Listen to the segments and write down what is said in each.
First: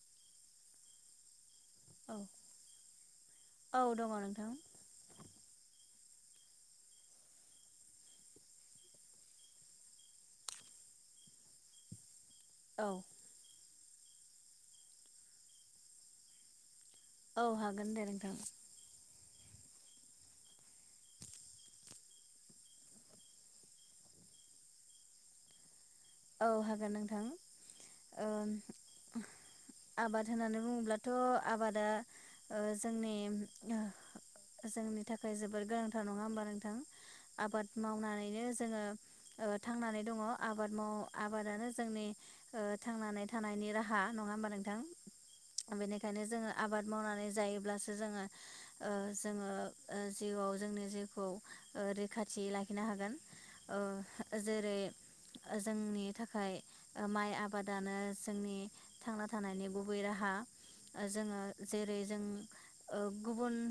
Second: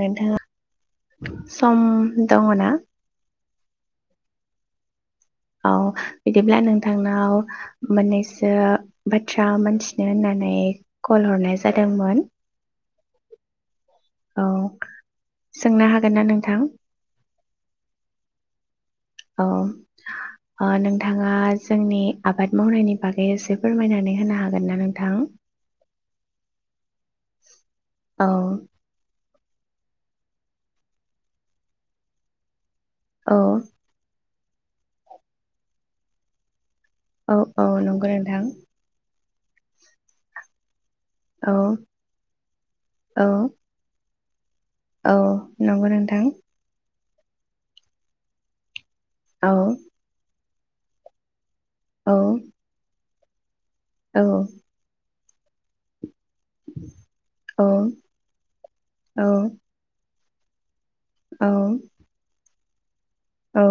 नोंथाङा सम औ दङना औ दङ नोंथां औ बिदिब्ला नोंथांनाव मोननैसो बाथ्रा मोनथिनो होननानै कल हरनाय जादोंमोन औ औ सोंनो हागोन ना नोंथां औ हागोन दे नोंथां औ ओ नोंथाङा जोंनि आबाद मावनायनि बागै एसे फोरमायनानै होनो हागोन ना नोंथां औ हागोन नोंथां औ आबाद होननानै बुङोब्लाथ आबादा ओ जोंनि औ ओ जोंनि थाखाय जबोर गोनांथार नङा होमबा नोंथां औ औ आबाद नंगौ नोंथां मावनानैनो जोङो ओ थांनानै दङ आबाद माव औ आबादानो जोंनि ओ औ थांनानै थानायनि राहा नङा होनबा नों औ नंगौ नोंथां आबाद मावनानै जायोब्लासो जोङो ओ औ जोङो ओ जिउआव जोंनि जिउखौ औ रैखाथि लाखिनो हागोन औ ओ जेरै जोंनि थाखाय ओ माइ औ आबादानो जोंनि थांना थानायनि गुबै राहा। जोङो औ जेरै जों ओ गुबुन औ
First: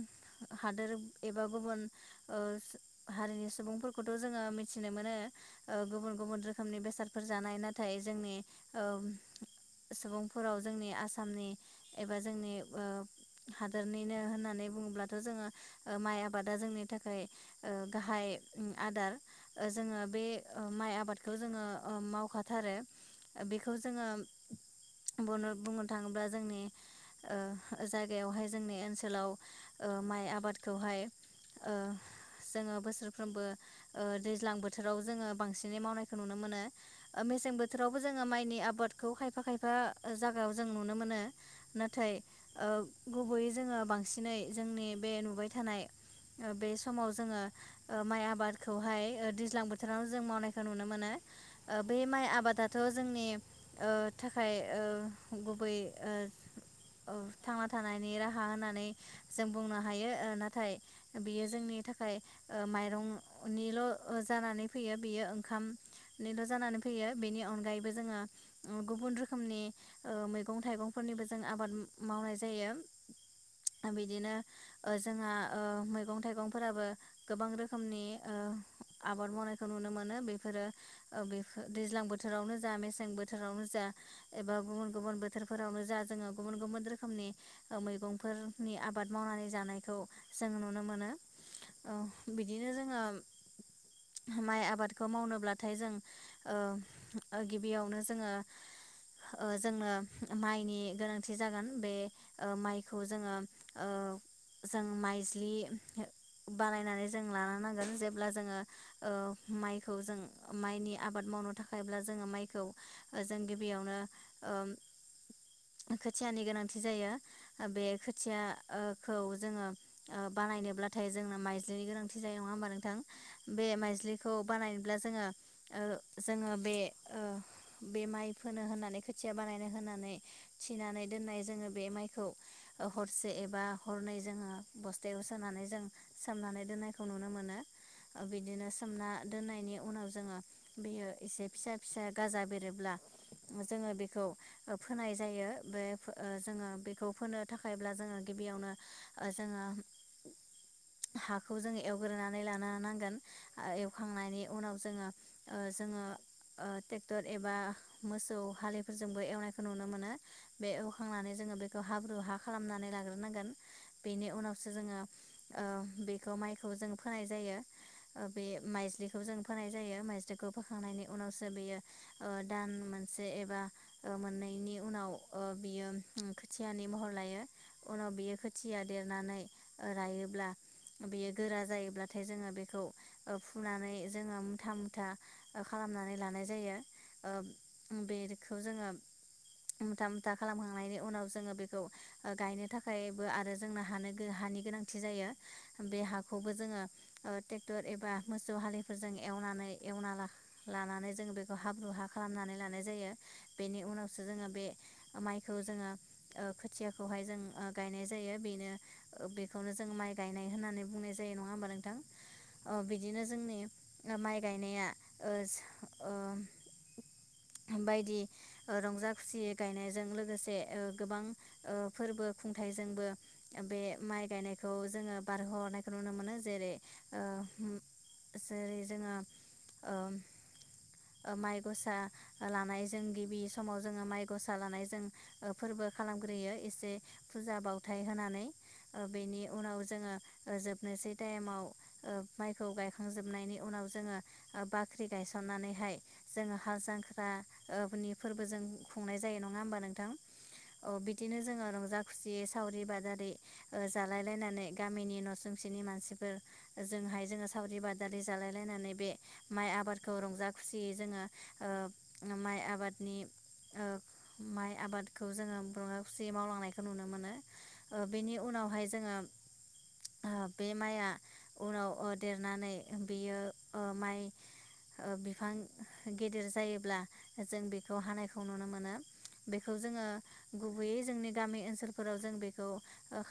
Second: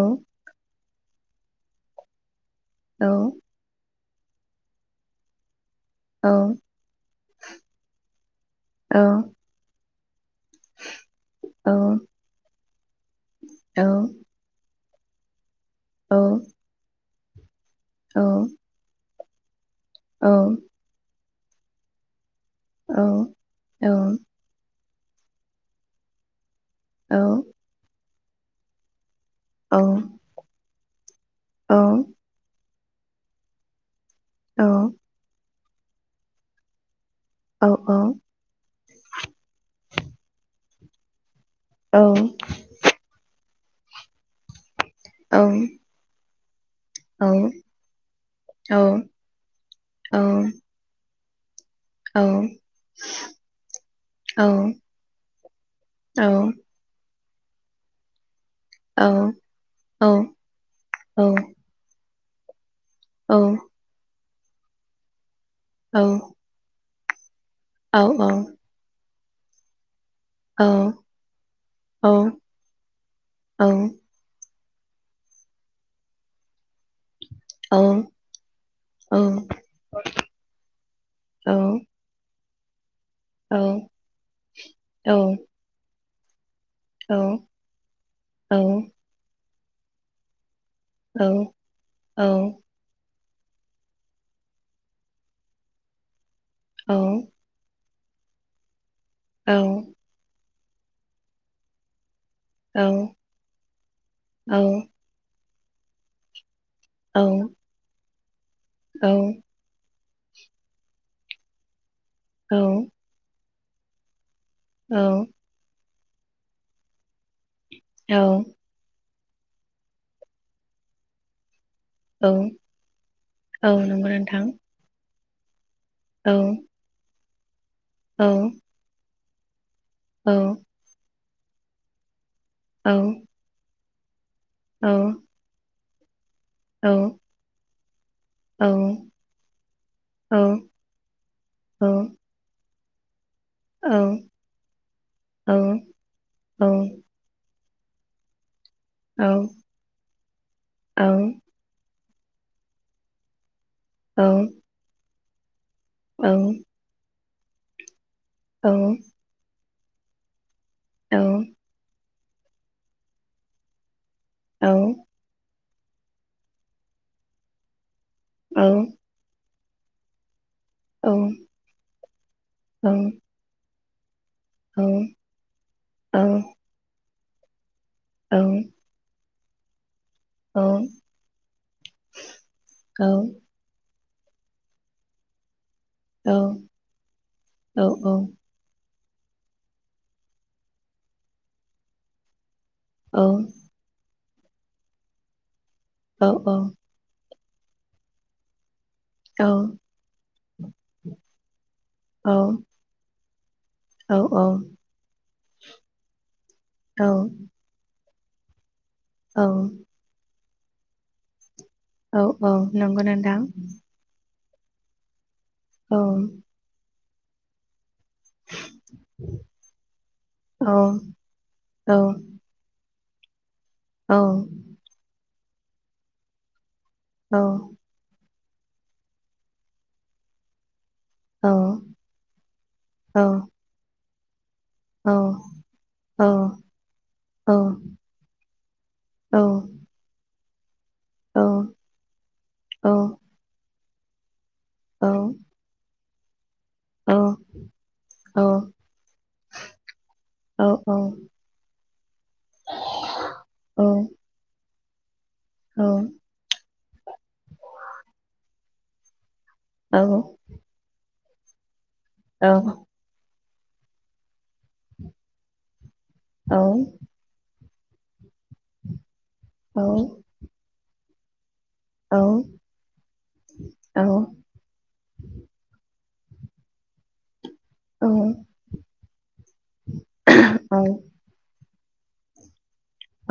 हादोर एबा गुबुन ओ हारिनि सुबुंफोर खौथ' जोङो मिथिनो मोनो। ओ गुबुन औ गुबुन रो नि बेसादफोर जानाय नाथाय जोंनि ओ औ सुबुं फोराव जोंनि आसामनि औ एबा जोंनि ओ हादोरनिनो होननानै बुङोब्ला थ' जोङो ओ माइ आबादा जोंनि थाखाय ओ गाहाय उम आदार। ओ जोङो बे ओ माइ आबाद जोङो ओ मावखा थारो ओ बेखौ जोङो बनो बुंनो थाङोब्ला जोंनि ओ जाय गायावहाय जोंनि ओनसोलाव ओ माइ आबादखौहाय ओ जोङो बोसोरफ्रोमबो ओ दैज्लां बोथोराव जोङो बांसिन बिनि मावनाय नुनो मोनो। ओ मेसें बोथोरावबो जोङो माइनि आबाद खौ खायफा खायफा जागायाव जों नुनो मोनो। नाथाय ओ गुबै जोङो बांसिनै जोंनि बे नुबाय थानाय ओ बे समाव जोङो ओ माइ आबादखौहाय ओ दैज्लां बोथोरावनो जों मावनायखो नुनो [unintelligible] ओ बे माइ आबादाथ' जोंनि ओ थाखाय ओ गुबै ओ औ थांना थानायनि राहा हा होननानै जों बुंनो हायो ओ नाथाय बियो जोंनि थाख [unintelligible] ओ माइ औ जानानै फैयो बेयो ओंखाम निल' जानानै फैयो बेनि अनगायैबो जोङो ओ गुबुन रो खोमनि ओ मैगं थाइगंफोरनिबो जों आबाद मावनाय जायो बिदिनो ओ जोंहा ओ मैगं थाइगंफोराबो गोबां रोखोमनि ओ आबाद मावनायखौ नुनो मोनो बेफोरो ओ बेफोर दैज्लां बोथोर आवनो जा मेस मेसें बोथोरावनो जा एबा गुबुन गुबुन बोथोरफोरावनो जा जोङो गुबुन गुबुन रोखोमनि ओ मैगंफोरनि आबाद मावनानै जानायखौ जोङो नु नुनो मोनो ओ बिदिनो जोङो माइ आबादखौ मावनोब्ला नाथाय जों गिबियावनो जोङो ओ जोंनो माइ नि गोनांथि जागोन बे ओ माइखौ जोङो ओ जों माइज्लि बानायनानै जों लानो नांगोन जेब ब्ला जोङो ओ माइ खौ जों माइनि आबाद मावनो थाखायब्ला ज जोङो माइखौ जों बेयावनो औ। खोथियानि गोनांथि जायो। बे खोथिया ओ खौ जोङो बानायनोब्लाथाय जोंनो माइ माइज्लिनि गोनांथि औ जायो नङा होमबा नोंथां? बे औ नंगौ माइज्लिखौ नोंथां बानायनोब्ला जोङो ओ औ जोङो बे ओ बे औ माइ फोनो होननानै खोथ खोथिया बानायनो होना नानै औ थिनानै दोननाय जोङो बे माइ खौ औ हरसे एबा हरनायज जोङो औ बस्थायाव सोनानै जों सोमनानै औ दोननायखौ नुनो मोनो औ बिदिनो सोमना दोननायनि उनाव औ बेयो एसे फिसा औ फिसा गाजा बे रोब्ला जोंङो बेखौ फोनाय जायो औ बे जोंङो बेखौ फोनो थाखायब्ला जोंङो गिबियावनो जोंङो हाखौ जोंङो ग्रोनानै लानो नांगोन एवखांनायनि उनाव [inaudible] ओ जोंङो ओ तेक टर एबा मोसौ हाललिफोरजोंबो एवनाय नुनो मोनो बे औ एवखांनानै जोंङो बेखौ हाब्रु हाब खालामनानै लाग्रोनांगोन बेनि औ उनावसो जोंङो ओ बेखौ माइखौ जों फोनाय जायो। बे माइज्लिखौ जों होनाय जायो [unintelligible] खौ फोखांनायनि उनावसो बेयो दान मोनसे एबा मोननायनि उनाव बियो खोथियानि महर लायो। उनाव बियो खोथिया देरनानै रायोब्ला बेयो गोरा जायोब्लाथाय जोंङो बेखौ फुनानै जोंङो मुथा मुथा खालामनानै लानाय जायो बेखौ जोंङो मुथा मुथा खालामखांनायनि उनाव जोंङो बेखौ गायनो थाखायबो आरो जोंनो हानो हानि गोनांथि जायो बे हाखौबो जोंङो ट्रेक्टर एबा मोसौ हाले फोरजों एवनानै एवना लानानै जों बेखौ हाब्रु हा खालामनानै लानाय जायो। बेनि उनावसो जोङो बे माइखौ जोङो खोथियाखौहाय जों गायनाय। [unintelligible] बेनो बेखौनो जों माइ गाय नाय होननानै बुंनाय जायो नङा होनबा नों औ औ नंगौ नोंथां। माइ गायनाया ओ औ [unintelligible] बिदि रंजा खुसि गायनायजों लोगोसे गोबां औ फोरबो खुंथायाइजोंबो बे माइ औ गायनायखौ जोङो बारह'हरनायखौ नुनो मोनो जेरै [unintelligible] जेरै जोङो माइ गसा लानाय जों गिबि समाव जोङो माइ [unintelligible] लानायजों फोरबो खालामग्रोयो एसे फुजा बावथाय होनानै बेनि उनाव जोङो जोब नोसै टाइमाव माइखौ गायखां नि उनाव जोङो बाख्रि गायसननानैहाय जोङो हाल जांख्रानि फोरबो जों खुंनाय जायो, नङा होमबा नोंथां? बिदिनो जोङो रंजा खुसि सावरि बादारि जालाय लायनानै गामिनि न' सुंसेनि मानसिफोर ओजोंहाय जोङो सावरि बादालि जालाय लायनानै बे माइ आबादखौ रंजा खुसियै जोङो ओ माइ आबादनि ओ माइ आबादखौ जोङो बा खुसियै मावलांनायखौ नुनो मोनो। औ बेनि उनावहाय जोङो बे माइआ। उनाव देरनानै बियो माइ बिफां गिदिर जायोब्ला जों बेखौ हानायखौ नुनो मोनो बेखौ जोङो गुबैयै जोंनि गामि ओनसोल फोराव जों बेखौ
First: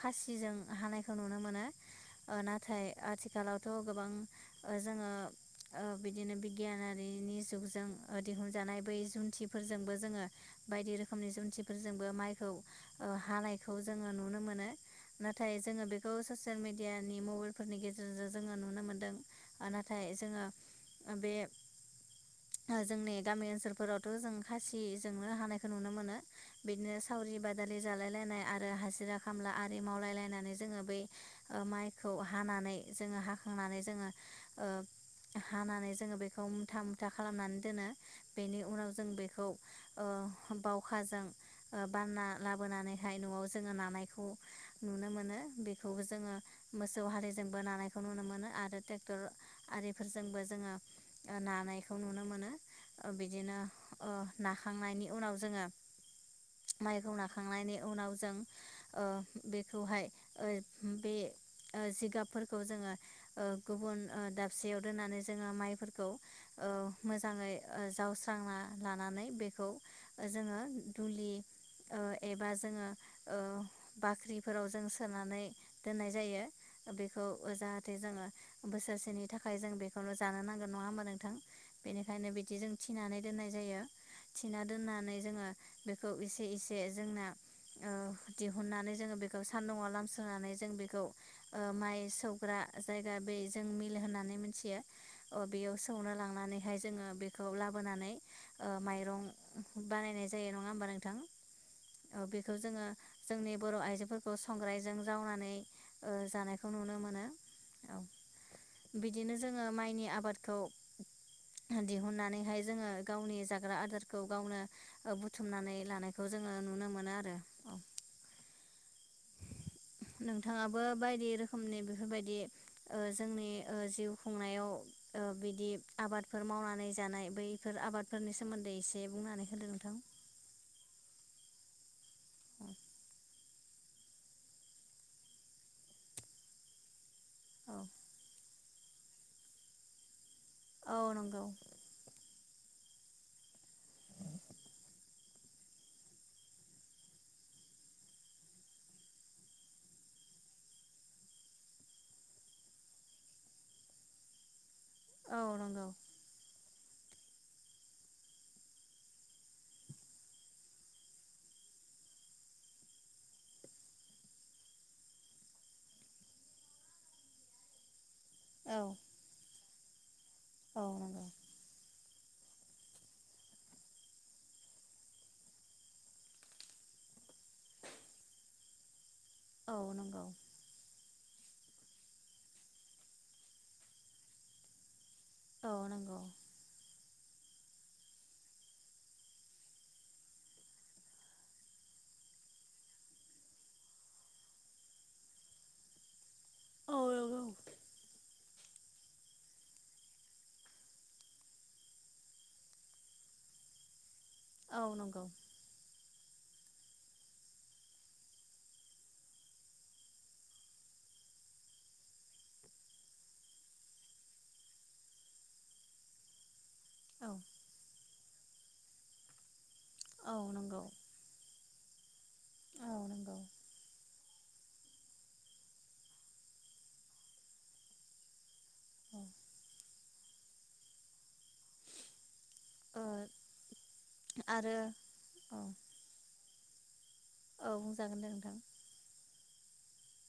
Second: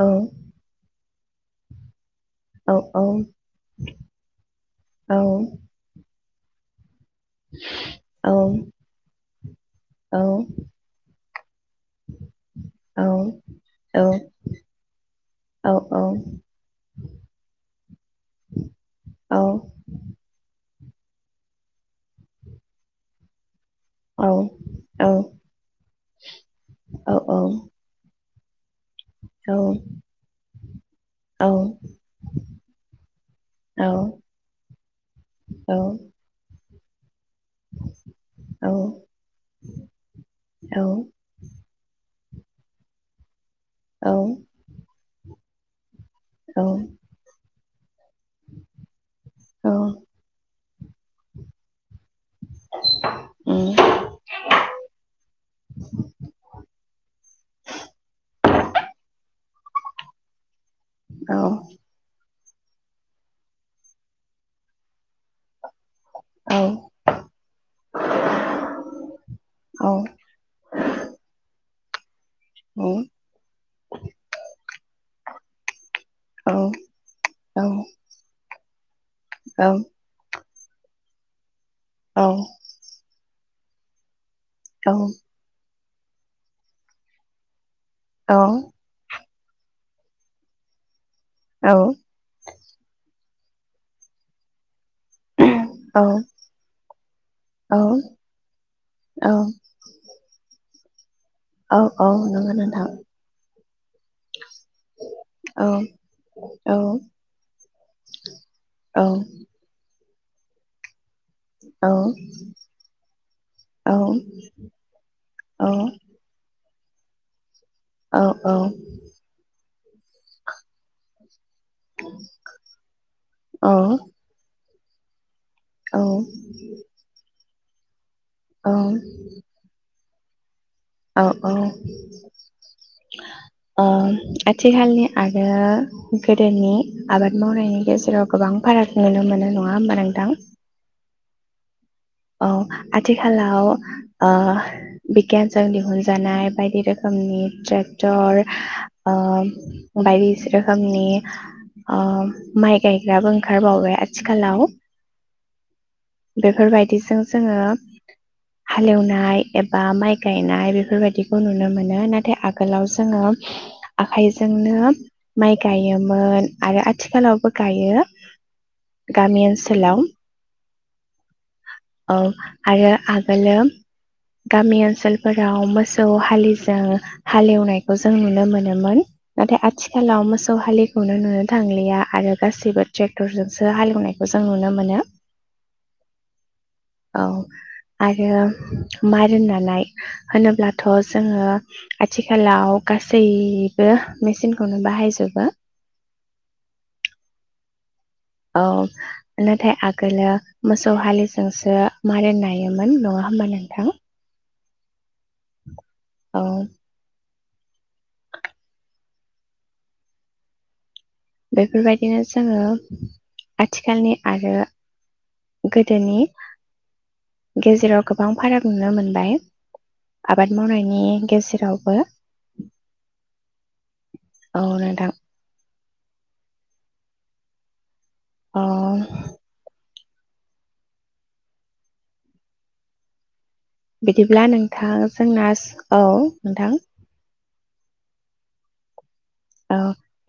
खासिजों हानाय खौ नुनो मोनो। नाथाय आथिखालाव थ' गोबां ओ जोङो ओ बिदिनो बिगियान आरो जुगजों दिहुनजानाय बै जुनथिफोरजोंबो जोङो जुनथिफोरजों फोरजोंबो माइखौ हानायखौ जोङो नुनो मोनो नाथाय जोङो बेखौ ससियेल मिडियानि मबाइलफोरनि गेजेरजों जोङो नुनो मोनदों नाथाय जोङो बे जोंनि गामि ओनसोल फोरावथ' जों खासिजोंनो हानायखौ नुनो मोनो बिदिनो सावरि बादालि जालाय लायनाय हाजिरा खामला आरि मावलायलायनानै जोङो बै माइखौ हानानै जोङो हाखांनानै जोङो ओ हानानै जोङो बेखौ मोनथाम खालामनानै दोनो बेनि उनाव जों बेखौ ओ बावखाजों ओ बाना लाबोनानैहाय न'आव जोङो नानायखौ नुनो मोनो। बे बो जोङो औ नंगौ मोसौ हारिजों बोनानै खौ नुनो मोनो आरो ट्रेक्टर आरिफोरजोंबो जोङो नानायखौ नुनो मोन मोनो बिदिनो नोंथां नाखांनायनि उनाव जोङो माइखौ नाखांनायनि उनाव जों ओ बेखौहाय बे ओ जिगाब फोरखौ जोङो ओ गुबुन ओ दाबसेयाव दोननानै जोङो माइ खौ औ ओ मोजाङै जावस्रांना लानानै बेखौ औ जोङो दुलि [inaudible] एबा औ जोङो ओ बाख्रिफोराव जों सोनानै दोननाय जायो। औ बेखौ ओ औ जाहाथे जोङो बोसोरसेनि थाखाय औ जों बेखौनो जानो नांग नङा होमबा नोंथां? बेनिखायनो बिदिजों थिनानै दोननाय जायो। थिना दोननानै जोङो बेखौ एसे इसे जोंना ओ दिहुननानै जोङो बे बेखौ सान्दुंआव लामस्रोनानै जों बेखौ ओ माइ सौग्रा जायगा बे जों मिल होननानै मिथियो। ओ बेयाव सौनो लांनानैहाय जोङो बेखौ लाबोनानै ओ माइरं बानायनाय जायो नङा होमबानों नोंथां। औ ओ बेखौ जोङो जोंनि बर' आइजोफोरखौ संग्रायजों जावनानै ओ जानायखौ औ नुनो मोनो बिदिनो जोंङो मायनि आ आबादखौ ओ दिहुननानैहाय जोङो गावनि जाग्रा आदारखौ गावनो ओ बुथुमनानै लानायखौ जोङो नुनो मोनो आरो औ औ औ। नोंथाङाबो बायदि रो खोमनि बेफोरबायदि ओ जोंनि ओ जिउ खुंनायाव ओ बि दि आबादफोर मावनानै जानाय बै सोर आबाद फोरनि सोमोन्दै एसे बुंनानै होदो नोंथां। औ औ। [inaudible] ओ आथिखालनि आरो गोदोनि आबाद औ मावनायनि गेजेराव गोबां फाराग नुनो मोनो नङा होमबा नोंथां? औ नोंगौ। औ आथिखालाव ओ बिगियानजों दिहुनजानाय बायदि रोखोमनि ट्रेक्टर ओ बायदि रोखोमनि ओ माइ गायग्राबो ओंखारबावबाय आथिखालाव। औ नोंगौ। बेफोरबायदि जों जोङो हालएवनाय एबा माइ गायनाय बेफोरबायदिखौ नुनो मोनो नाथाय आगोलाव जोङो आखाइजोंनो माइ गायोमोन आरो आथिखालावबो गायो। औ गामि ओनस सोलाव। औ नोंगौ। औ आरो आगोलो गामि ओनसोलफोराव मोसौ हालिजों हालएवनायखौ जों नुनो मोनोमोन। नाथाय औ आथिखालाव नंगौ मोसौ हालि नुनो नुनो थांलिया आरो गासिबो ट्रेक्टरजोंसो हालएवनायखौ जों नुनो मोनो। औ नोंगौ। औ आरो मारोन नानाय होनोब्लाथ' जोङो आथिखालाव गासैबो मेचिनखौनो बाहायजोबो। औ नंगौ औ नाथाय आगोलो मोसौ हालिजोंसो मारोन नायोमोन नङा होमबा नोंथां? औ नोंगौ। औ। बेफोरबायदिनो जोङो आथिखालनि आरो गोदोनि। औ गेजेराव। गोबां फाराग नुनो मोनबाय। औ आबाद नंगौ मावनायनि गेजेरावबो। औ नंगौ औ नोंथां। अ। औ ओ। बिदिब्ला आरो नोंथां जोंना औ नोंथां। औ बुंजागोन दे नोंथां। औ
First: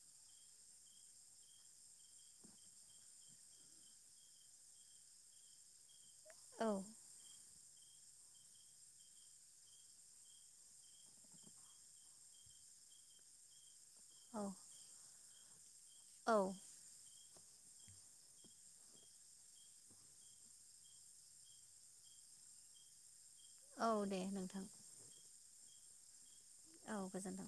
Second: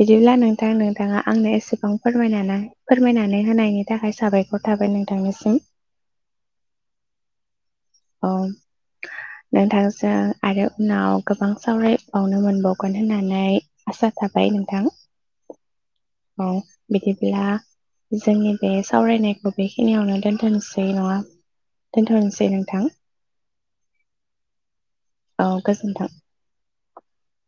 बिदिब्ला नोंथां नोंथाङा आंनो एसेबां फोरमायनाना फोरमायनानै होनायनि थाखाय साबायखर थाबाय नोंथांनिसिम। औ औ नोंथांजों आरो उनाव गोबां सावरायबावनो मोनबावगोन होननानै आसा औ थाबाय नोंथां औ बि ब्ला जोंनि बे सावरायनायखौ बेखिनियावनो दोनथ'नोसै नङा दोनथ'नोसै नोंथां औ दे नोंथां औ गोजोनथों औ गोजोन्थों